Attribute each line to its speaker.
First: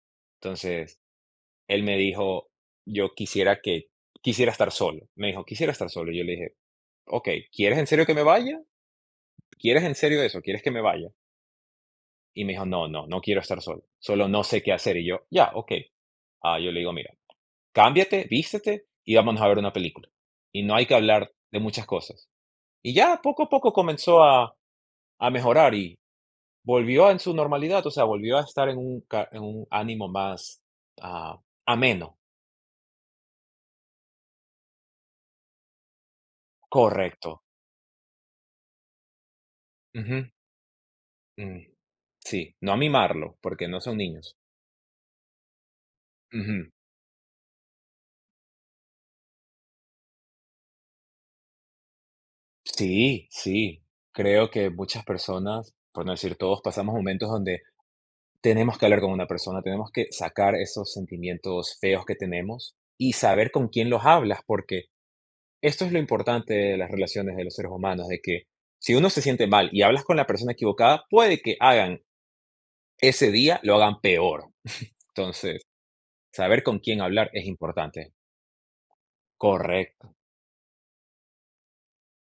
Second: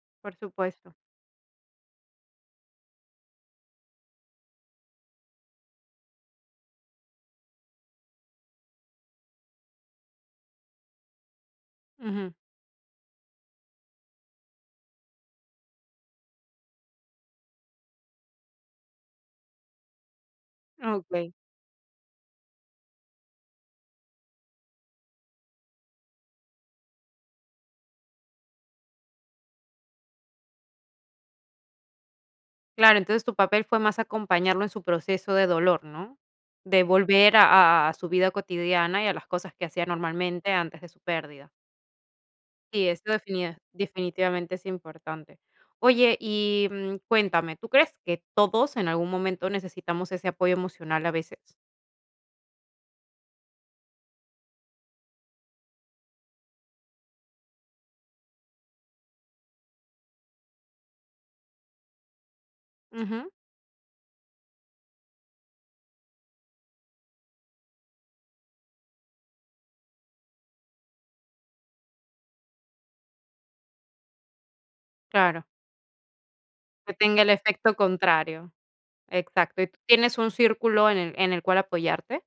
Speaker 1: Por supuesto.
Speaker 2: Entonces, él me dijo: "Yo quisiera que quisiera estar solo". Me dijo: "Quisiera estar solo". Y yo le dije: "Okey, ¿quieres en serio que me vaya? ¿Quieres en serio eso? ¿Quieres que me vaya?"
Speaker 1: Ujú.
Speaker 2: Y me dijo: "No, no. No quiero estar solo. Solo no sé qué hacer". Y yo: "Ya, okey". Ah, yo le digo: "Mira, cámbiate, vístete, y vámonos a ver una película, y no hay que hablar
Speaker 1: Okey.
Speaker 2: de muchas cosas". Y ya, poco a poco comenzó a a mejorar, y volvió en su normalidad, o sea, volvió a estar en un ca en un ánimo más, ah, ameno.
Speaker 1: Claro, entonces tu papel fue más acompañarlo en su proceso de dolor, ¿no? De volver
Speaker 2: Correcto.
Speaker 1: a a su vida cotidiana, y a las cosas que hacía
Speaker 2: Ujú.
Speaker 1: normalmente antes de su pérdida.
Speaker 2: Mm. Sí. No a
Speaker 1: Sí, esto
Speaker 2: mimarlo,
Speaker 1: definia
Speaker 2: porque no son niños.
Speaker 1: definitivamente es importante. Oye, y,
Speaker 2: Ujú.
Speaker 1: mm, cuéntame, ¿tú crees que todos, en algún momento, necesitamos ese apoyo emocional a veces?
Speaker 2: Sí, sí. Creo que muchas personas, por no decir todos, pasamos momentos donde tenemos que hablar con una persona. Tenemos que sacar esos sentimientos feos que tenemos, y
Speaker 1: Ujú.
Speaker 2: saber con quién los hablas, porque esto es lo importante de las relaciones de los seres humanos, de que si uno se siente mal y hablas con la persona equivocada, puede que hagan ese día, lo hagan peor.
Speaker 1: Claro.
Speaker 2: Entonces, saber con
Speaker 1: Que
Speaker 2: quién
Speaker 1: tenga el
Speaker 2: hablar es
Speaker 1: efecto
Speaker 2: importante.
Speaker 1: contrario. Exacto, ¿y tú
Speaker 2: Correcto.
Speaker 1: tienes un círculo en el en el cual apoyarte?